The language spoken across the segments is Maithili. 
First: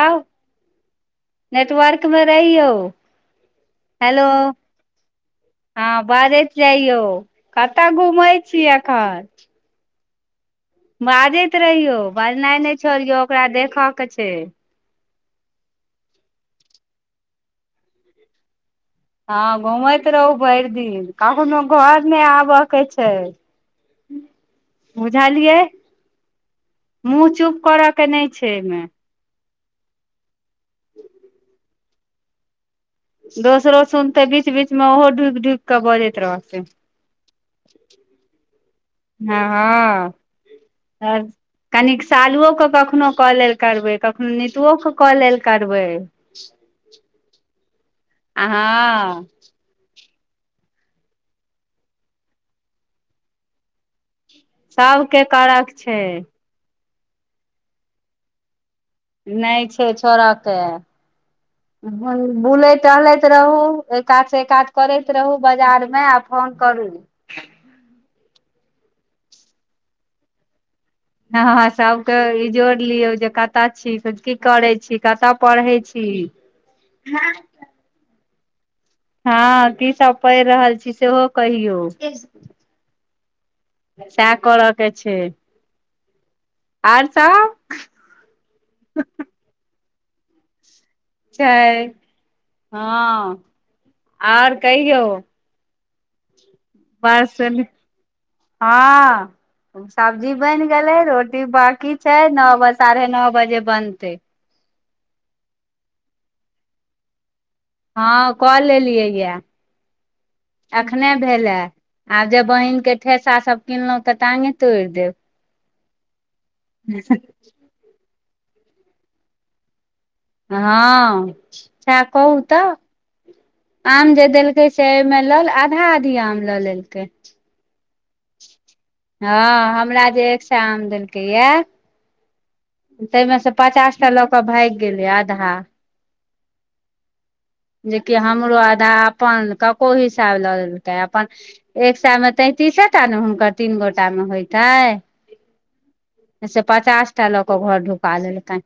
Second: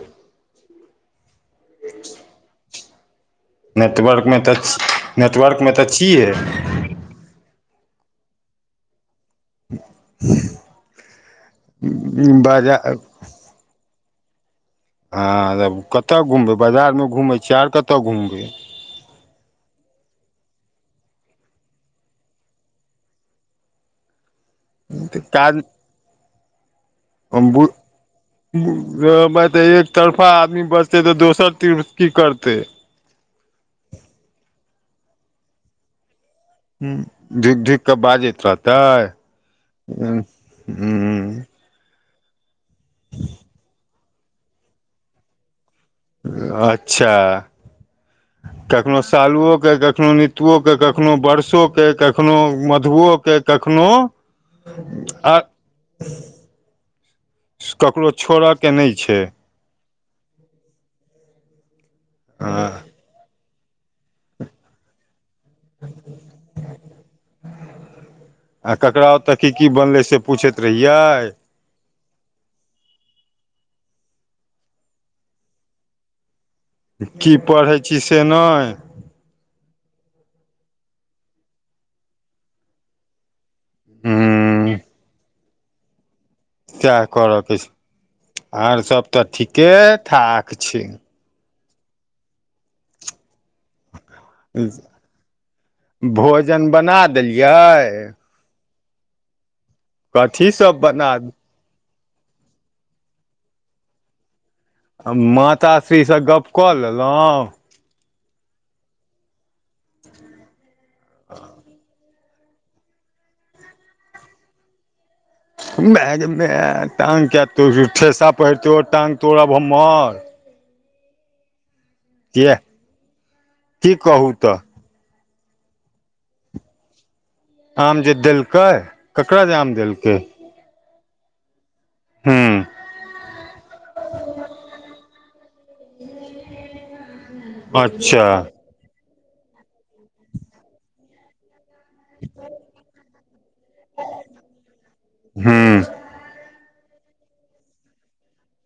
आउ नेटवर्कमे रहियौ, हेलो। नेटवर्कमे तऽ नेटवर्कमे तऽ हँ, छियै बाजैत जइयौ। कतऽ घुमै छी एखन? [inaudible] बाजैत रहियौ, बजेनाइ नहि बाजार छोड़ियौ। ओकरा देखयके छै। हँ तऽ कतऽ घुमबै? बाजारमे घुमै छियै, आओर कतऽ घुमबै? हँ, घुमैत रहू भरि दिन, कखनो घर नहि आबयके छै। [inaudible] काज बुझलियै, मुँह चुप करऽके नहि छै एहिमे। रौ, माइ तऽ एकतरफा आदमी बजतै तऽ दोसर तरफ की करतै? दोसरो सुनतै, बीच बीचमे ओहो ढुकि ढुकि कऽ बजैत रहतै। हँ, ढुकि ढुकि कऽ बजैत रहतै। हँ हँ हूँ आर कनिक सालुओकेँ कखनो कऽ लेल करबै, कखनो नितुओकेँ कऽ लेल करबै। अच्छा, आ कखनो हँ सालुओकेँ कऽ कखनो नीतुओकेँ, कखनो वर्षोकेँ, कखनो मधुओकेँ। सभके कऽ के छै। ककरो छोड़य के नहि छै। नहि छै, छोड़ि के उमहर हँ बुलैत टहलैत रहू। ऐ कातसँ ऐ कात करैत रहू बाजारमे आ फोन करू। आ ककरा ओतऽ की की बनलै से पूछैत रहियै। हँ, सभके ई जोड़ि लियौ जे कतऽ छी, की करै छी, कतऽ पढ़ै छी। की पढ़ै छी से नहि हँ, की सभ पढ़ि रहल छी सेहो कहियौ। सएह हूँ करयके छै। सएह आर सब करयके छै, आर सभ तऽ ठीके ठाक छै। छै हँ और कहियौ? भोजन बना बस देलियै? हँ सब्जी कथी बनि सब गेलै बना रोटी बाकी। छै नौ बजे साढ़े नौ बजे बनतै। आ माताश्रीसँ गप कऽ लेलहुँ? हँ, कऽ लेलियै यऽ, एखनहि भेलै। आब जेब बहिनके ठेसा सभ किनलहुँ तऽ ताङ्गे तोड़ि देब। मे गे, टाँग कऽ तऽ ठेसा पहिरतौ, हमरा तऽ बहुत गुस्सा हेतै। हँ सए कहू किया तऽ, की आम जे कहू तऽ देलकै। से ओमे लऽ आधा आधी आम लऽ लेलकै। आम जे देलकै? ककरा जे आम हँ हमरा देलकै जे एक सए आम देलकै य। हूँ ताहिमे सँ पचासटा लऽ कऽ आधा भाग गेलै। जेकि अच्छा हमरहुँ आधा अपन कऽ हिसाबसँ लऽ लेलकै अपन। एक सऽमे तऽ तैतीसैटा ने, हुनकर तीन गोटामे होइते। हूँ से पचासटा लऽ कऽ घर ढुका लेलकै।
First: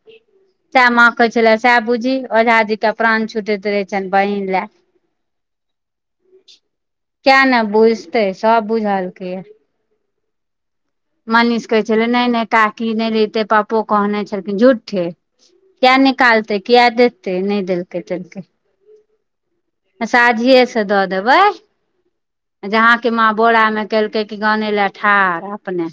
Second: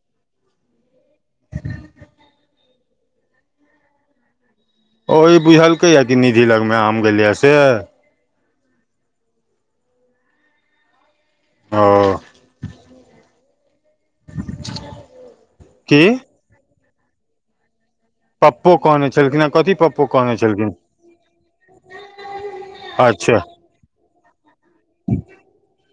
सएह माँ कहै छली, सएह बुझी ओझा जीके प्राण छूटैत रहै छनि बहिन लेल। ओ ई बुझलकै? या कि निधि लगमे आम गेलैये से? तै सब बुझलकै या मनीष कहे छले ओ नहि नहि काकी नहि रहिते पप पो कहने छलखिन झूठे किया की निकालते किया देते नहि देलकै त पो कहने छलखिन हँ कथी पप्पो कहने छलखिन साझियेसँ दऽ देबै जहां क माँ अच्छा बोरा में केलकै की गाने लए ठाढ़ अपने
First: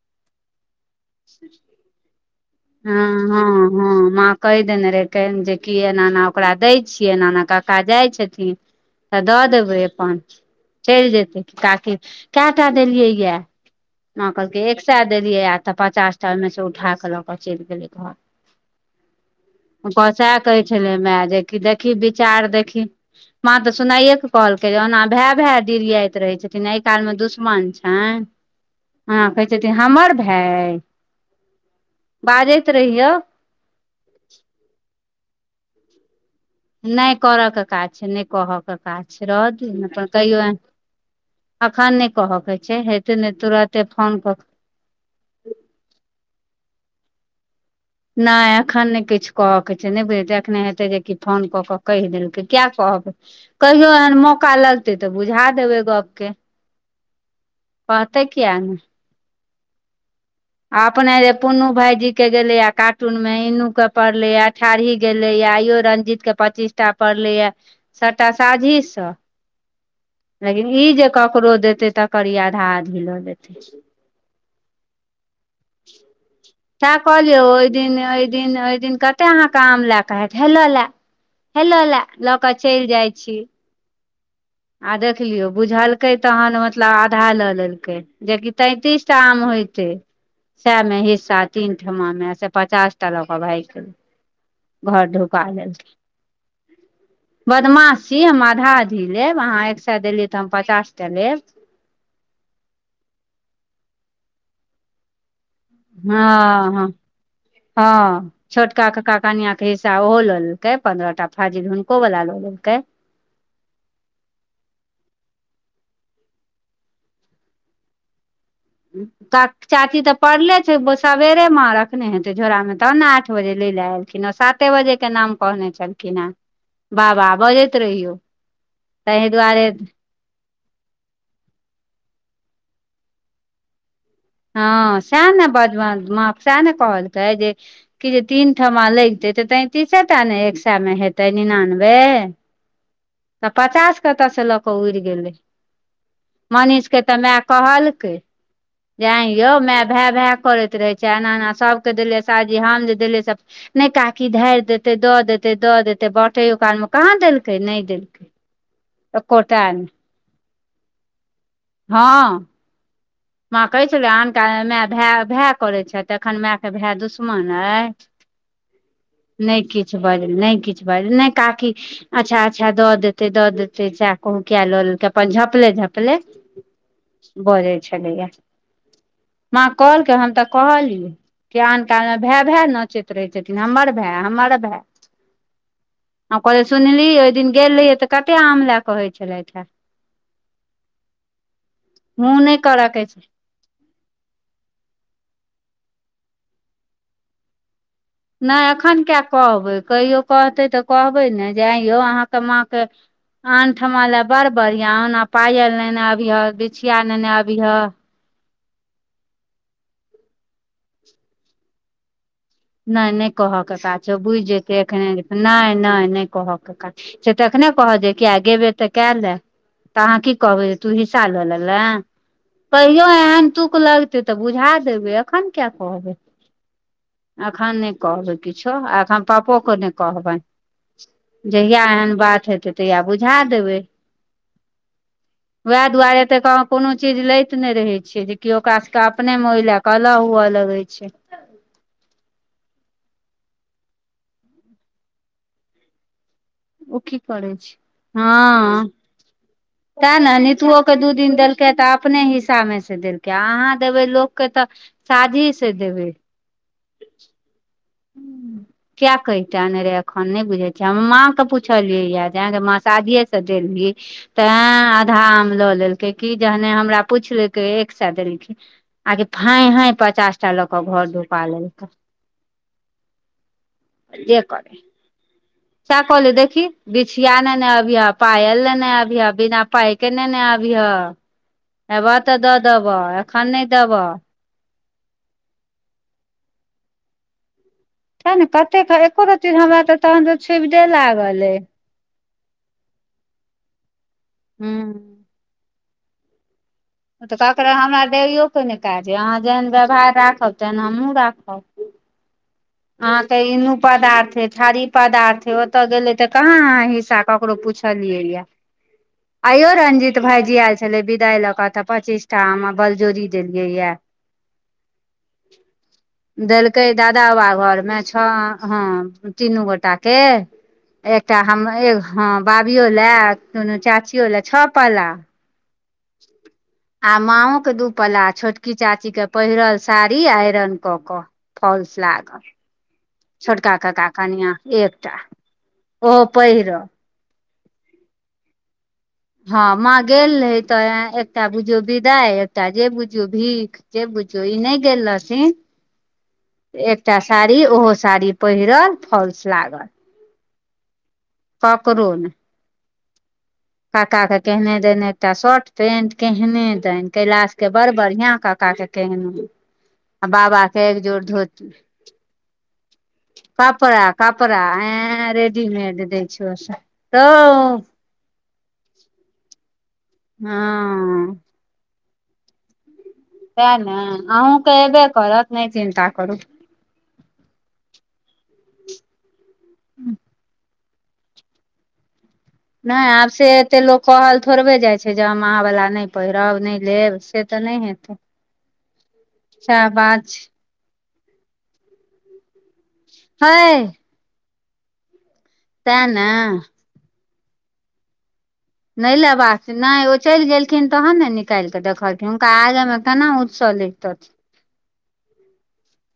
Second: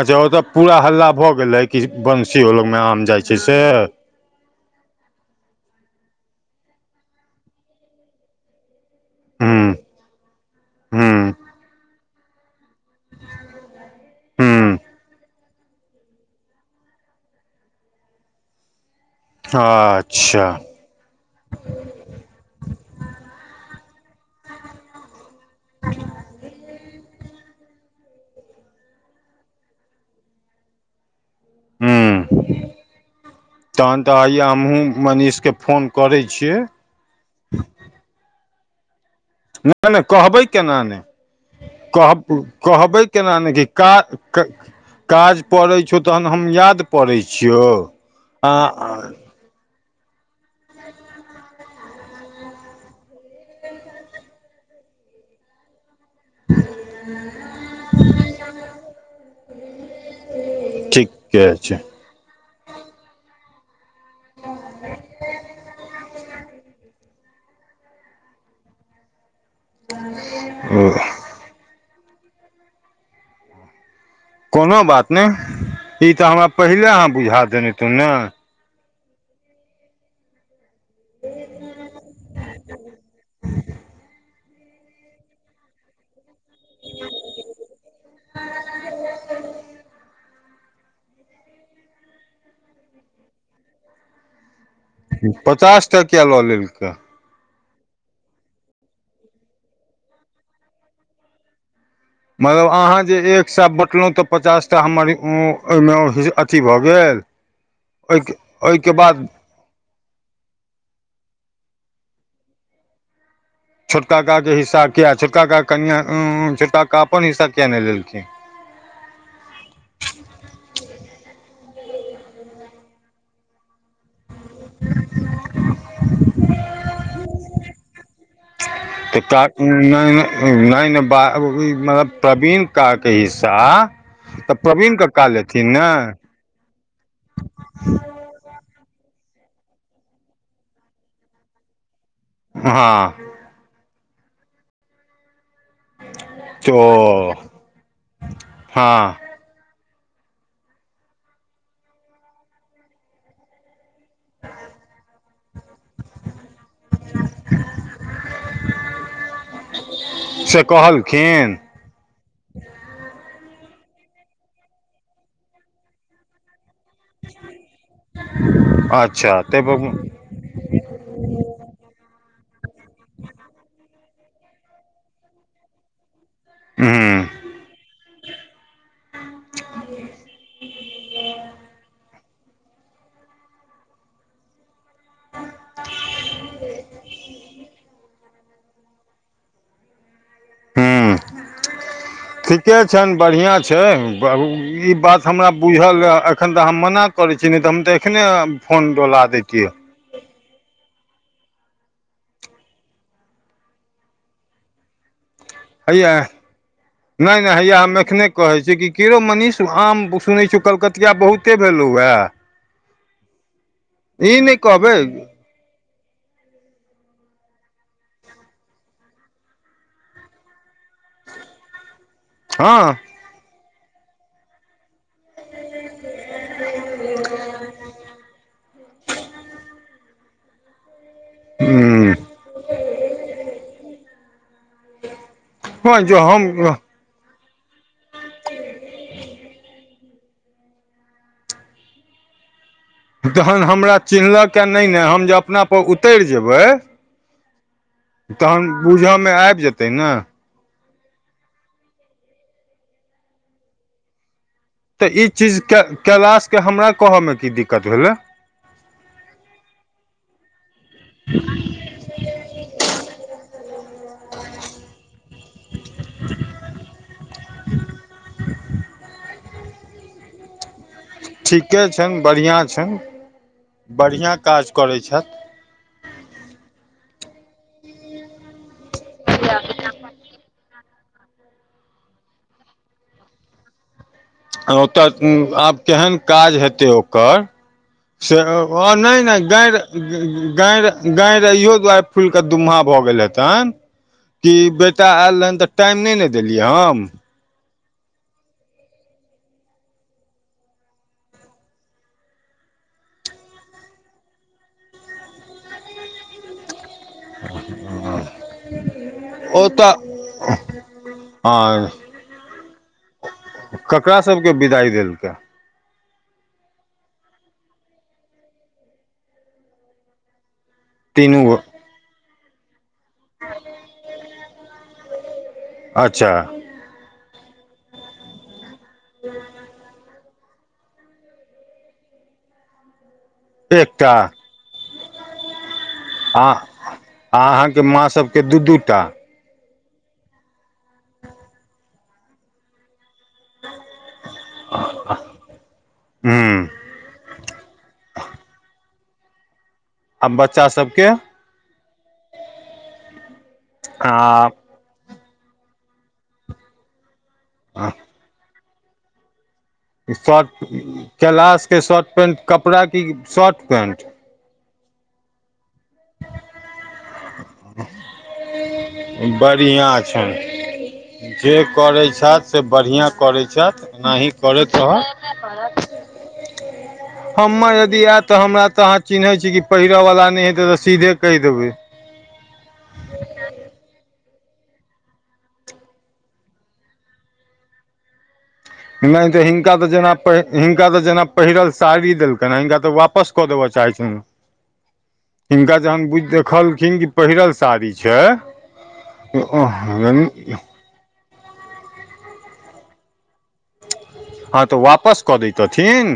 अच्छा ओ तऽ पूरा हल्ला भऽ गेलै कि बंसी लग मे हँ आम जाइ छै से हँ हँ माँ कहि देने रहै जेक एना एना ओकरा दै छियै एना एना काका जाइ छथिन तऽ दऽ हूँ देबै अपन चैल हूँ जेतै ताकि केटा देलियै या न कहल हूँ के एक सए देलियै य तऽ पचास टा ओहिमे से उठा कऽ लऽ कऽ चलि गेलै घर अच्छा भेले माए जे कि देखि विचार देखी माँ त सुनाये के कहल्के जे औना भय भाई दीरयाइत रहै छथिन एहि कानमे दुस्मन छै ह कहै हमर भय है हूँ बाजैत रहियौ तहन तऽ आइया हमहुँ मनीषके फोन करै छीये नहि करयके काज छै नहि कहयके काज छै रह द नहि नहि अपन कहियो कहबै एहन केना ने अखन कह नहि कहयके छै कहबै हेतै नहि केना ने कि तुरते का फोन कऽ काज पड़ै छौ तहन हम याद पड़ै छियौ आ नहि एखन ने किछु कहय के छै नहि बुझेै एखने हेतै जे कि फोन कऽ केऽ कैह देलकै किया कहबै कहियो एहन मौका लगतै तऽ बुझा देबै गप के कहते कियै ने अपने जे ठीके पुन्नू छै भाईजी के गेले आ कार्टून मे इनू के पड़ले अठारही गेले आयो रंजीत के पच्चीस सबटा पड़लै य सभटा साझीसँ लेकिन ओ ई जे ककरो देतै तकर ई आधा आधी लऽ लेतै कोनो बात नहि ई तऽ हमरा पहिले सएह अहाँ बुझा कहलियौ ओहि देने तु दिन ने ओहि दिन ओहि दिन क कते अहाँके आम लए के हत हेलो ले हेलो ले लऽ क चलि जाइ छी आ देख लियौ बुझलकै तहन मतलब आधा लऽ लेलकै जेकि तैंतीस टा आम होयते सएमे हिस्सा तीन ठमामे से पचास टा लऽ कऽ भाग गेलै घर ढुका लेलकै पचासटा किया लऽ लेलके बदमाश छी हम आधा अघी लेब अहाँ एक सए देलियै तऽ हम पचास टा लेब मतलब अहाँ जे एक स बँटलहुँ तऽ पचास टा हमर ओहिमे अथी हँ भऽ हँ गेल ओहिके ओहिके बाद भैसा ओहो लऽ लेलकै पन्द्रह टा फाजिल हुनको वला लऽ लेलकै छोटका काके हिस्सा किया छोटकाके कनिया छोटका का अपन हिस्सा किया नहि लेलखिन तऽ चाची तऽ पड़ले छै सबेरेमे रखने हेतै झोरा मे तब ने आठ बजे लै लऽ आयल खिनँ साते बजेके नाम कहने छलखिन हेँ बाबा बजैत रहियौ ताहि तऽ दुआरे [unintelligible] नहि नहि ब मतलब प्रवीण का के हिस्सा तऽ प्रवीण हँ कक्का सएह ने लेथिन बजब म सएह ने कहलकै जे की तीन ठमा लगते तऽ तैतीसे टा ने एक सा मे हेतै निनानबे हँ तऽ पचास कतऽ से लऽ कऽ उड़ि गेलै तो मनीष के तऽ माय कहलकै जे हँ ऐं यै यौ माय भाय भाय करैत रहे छै एना एना सभके देलियै शादी हम जे देलियै सब नहि काकी धारि देते दऽ देते दऽ देते बाटैयो काल मे कहाँ देलकै नहि देलकै एकोटा नहि से कहलखिन हँ माँ कहै छले अनकाल माय भाय भाय करैत छै एखन माय के भाय दुस मन यै अच्छा नहि ताहि पर हूँ किछ बाज नहि किछ बाज नहि काकी अच्छा अच्छा द देते दऽ देते चा उ किया ललेकै अपन झपले झपले बजै माँ कहलकै हम तऽ कहलियै किया आन कालमे भाय भाय नचैत रहै छथिन हमर भाय हमर भाय आ कहलै सुनली ओहि दिन गेल रहियै तऽ कतेक आम लऽ कहैत छलैथ हे [inaudible] हुँ नय के छैन बढ़िया छै ई बात हमरा बुझल एखन तऽ हम मना करै छी नइ तऽ हम तऽ एखने नहि फोन एखन किया डोला दैतियै कहबै कहियो कहतै तऽ कहबै न अइयो अहाँके माँ केऽ आन ठमा लेय बड़ बढ़िया ओना पायल लेने हैया अबि हँ बिछिया नेेने नहि नहि अबि हँ हैया हम एखने कहै छै कि की रो मनीष आम सुनै छियौ कलकतिया बहुते भेलहुँ ए नइ नइ कहऽ के काज छै ओ ई बुझि नहि जेतै कहबै एखने नइ नइ नइ कहऽ के काज से एखने कहत किया गेबे तऽ कएले तऽ अहाँ की कहबै तू हिस्सा लऽ लेले हँ कहियो एहन तुक लगतै तऽ बुझा देबै एखन किया कहबै [inaudible] अखन नहि कहबै किछो एखन पपोे कऽ नइ कहबै जहिया एहन बात हेतै तहिया बुझा देबै वएह हँ जँ दुआरे तऽ कह हम कोनो चीज लैत ने रहे छ जेकि ओकरा सबके के अपने में ओहि ले क अलग हुए लगे छै तहन हमरा चिन्हलक य नहि नऽ हम जे अपनापर उतैर जेबै ओ की करै छै तहन हँ बूझयमे आबि जेतै ते ने नीतुओ के दू दिन देलकै तऽ अपने हिस्सामे से देलकै अहाँ देबै लोकके तऽ तऽ ई साझी चीज से देबै कैलशके हमरा कहऽमे की दिक्कत भेलै किया कहिता अनेरे अखन नहि बुझैत छै हम माँ के पुछलियै य जे आय गे माँ शादिये से देलही तऽ एय आधा आम लऽ लेलकै कि जहने हमरा पुछलकै एक सौ देलकैय आर फाय हायं पचास टा ल क घर धुपा ठीके लेलकै छैन बढ़ियाॅं छैन बढ़ियाॅं काज करैत छैथ चा कहली देखी बिछिया ने ने अभी ह पायल लेने अभीह अभी बिना पाइ के लेने अभी ह एबह तऽ दऽ देबह एखन नहि देबह ओतऽ आब केहन काज हेतै ओकर [unintelligible] तें ने कतेक एको रति हमरा तऽ तहन तऽ छुबि दे लागल अइ फूलके दुम्हा भऽ गेल हेतन कि बेटा हूँ आय लहन तऽ टाइम नइ न देलियै हम तऽ ककरो हमरा डरोक के नहि काज अइ अहाँ जेहन व्यवहार राखब तेहन हमहुँ राखब अहाँ के इनू पदार्थ हे थारी पदार्थ हे ओतऽ गेले ते कहाँ आहाँ एकटा ककरो पूछलिए यै आइयो ओतऽ रंजीत भाईजी आयल छले विदाई लऽ क तऽ हँ पच्चीस टा आम हम बलजोरी देलियै या केकरा सबके बिदाइ देलकै देलकै दादा बाबा घरमे छ हँ तीनू गोटाके एकटा तीनू गो हम हँ भाभियो लै दुनू चाचियो लै छौ पला अच्छा आ माओ के दू पला छोटकी चाची के पहिरल साड़ी आइरन कऽ कऽ फॉल्स लागल छोटका कका एकटा कनिया के एकटा ओहो पहिरल आ अहाँके माँ सभके दू दू टा हँ माँ गेल रहे तऽ एकटा बुझियौ विदाई एकटा जे बुझियौ भीख जे पूछू ई नहि गेल रहथिन हूँ एकटा साड़ी ओहो साड़ी पहिरल फॉल्स लागल आ बच्चा सबके ककरो नहि काका के आ केहने दनि एकटा शर्ट पेंट केहने दनि कैलाश के बड़ बढ़िया का काका के केहने दुन शर्ट कैलाशके शर्ट पैन्ट कपड़ा‌ के शर्ट पैन्ट कपड़ा कपड़ा ऐ रेडीमेड दै छै ओ सभ बढ़िआँ हँ छनि जे करैत छथि से बढ़ियाँ ते ने अहूँके एयबे करत नहि चिन्ता करू हम्मर यदि आयत तऽ हमरा तऽ अहाँ चिन्हैत छी कि पहिरयवला नहि हेतै तऽ सीधे कहि देबै नहि आब से ऐते लोक कहल थोड़बे जाइ छै जे हम अहाँ वाला नहि पहिरब नहि लेब से तऽ नहि हेतै त हिनका एत सएह जेना बात छै हिनका तऽ जेना पहिरल साड़ी देलकनि ह हिनका तऽ वापस वापस कऽ देबऽ हइ चाहि हिनका तें जहन ने देखलखिन पहिरल सारी छै नहि ले बाक नहि ओ चलि हँ गेलखिन तहन ने नीक निकाल कऽ देखलखिन हुनका आगा मे केना उत्सव लै तथिन हँ तऽ वापस कऽ दथिन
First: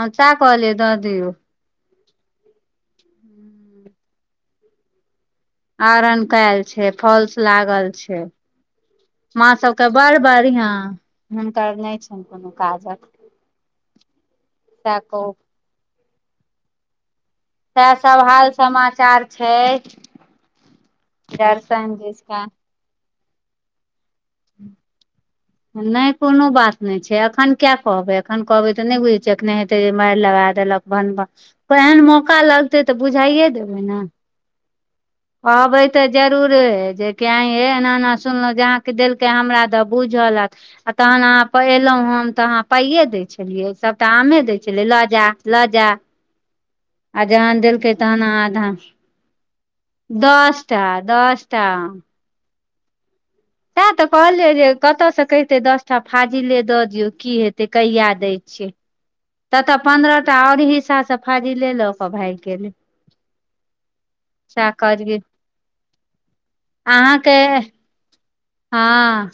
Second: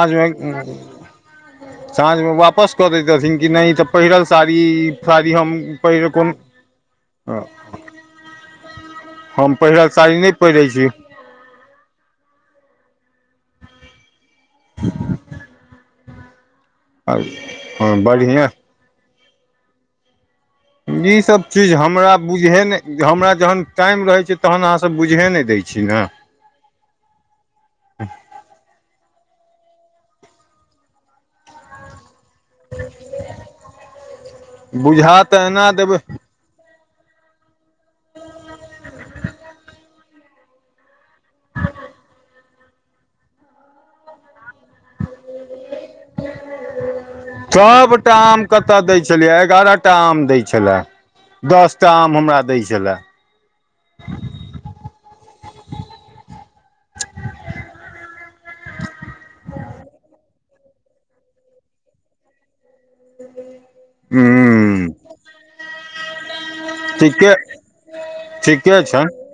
हम सएह कहलियै दऽ दियौ साँझमे वापस कऽ देथिन कि नहि ई तऽ पहिरल साड़ी हम पहिर आइरन कोन कैल छै फॉल्स लागल छै मां हम सबके पहिरल बड़ साड़ी नहि बढ़िया पहिरै छी हुनकर नहि छनि कोनो काजक सह कह आ [inaudible] सएह सब हाल समाचार छै ई सब चारि चीज साँझ हमरा दिसका बुझे ने हमरा जहन टाइम रहै छै तहन अहाँ सब बुझहे नहि दै छी ने नहि कोनो बात नहि छै अखन किया कहबै एखन कहबै तऽ नहि बुझैत छियै रखने हेतै जे मारि लगा देलक एहन मौका लगतै तऽ बुझाइे देबै ने बुझा त कहबय त जरूरे जे एये एना एना सुनलहु जहाँके देलकै हमरा त बुझलत आ तहन अहाँ एलहुँ हम तऽ अहाँ पाइए दै छलियै सभटा आमे दै छलियै लऽ जा लऽ जा आ जहन देलकै सभटा तहन आम आधा कतय दै छलियै एगारह टा आम देै छले दस टा आम हमरा दै छले तैं तऽ कहलियै जे कतयसँ कहितै दसटा फाजिले दऽ दियौ की हेतै कहिया दै छियै तत पन्द्रह टा आओर हिसाब से फाजीले लक भाग गेल हू कहलियै ठीके अहाँके ठीक हँ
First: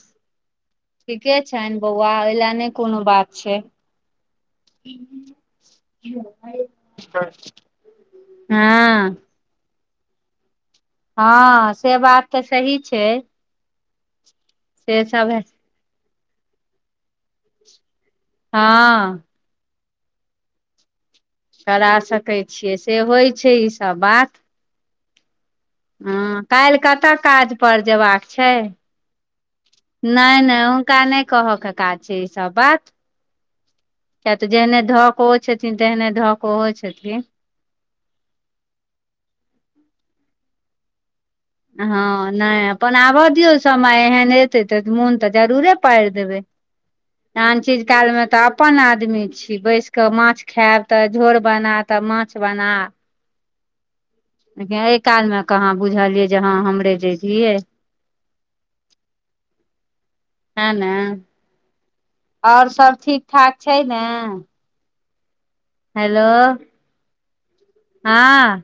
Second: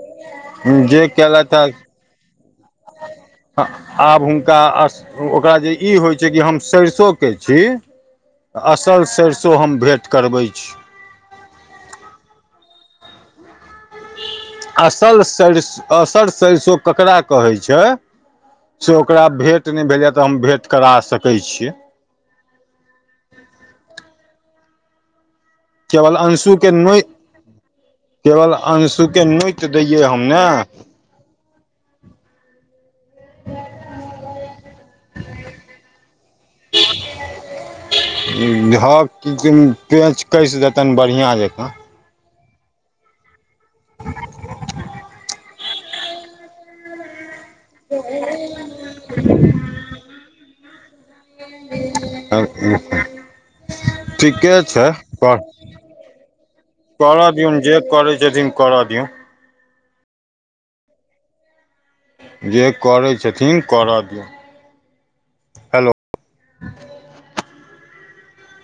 ठीके कयलथि छैन बौआ वेले नहि कोनो बात छै आब हुनका ओकरा जे ई होइत छै कि हम सरिसोके छी असल हँ सरसों हम भेँट करबै छी हँ से बात तऽ सही छै से असल सब सरस असल सरसों केकरा कहै छै से हँ ओकरा भेंट नहि भेल य तऽ हम भेंट करा सक करा सकैत छियै से होइत छै ईसभ बात केवल हँ अंशुके काल्हि नोइ कतऽ काज पर जेबाक छै केवल अंशुके नोति दैयै हम नहि नहि हुनका नहि कह के काज छै ई सब बात किए तऽ जेहने धकऽओ छथिन तेहने धऽकऽओहो छथिन ह पेच कैस देतनि बढ़िआ जकाँ हँ नहि अपन आब दियौ समय एहन एतै त मोन तऽ जरूरे पारि देबै त चीज कालमे त अपन आदमी छी बैस क माछ खायब त झोर बना त माछ बना ठीके लेकिन छै एहि त कालमे कहाँ बुझलियै जे हँ हमरे जे कर दियऔ छियै जे करै छथिन कर दियऔ हाना जे आओर सब करै ठीक ठाक छथिन छै करऽ ने दियौन हेलो हँ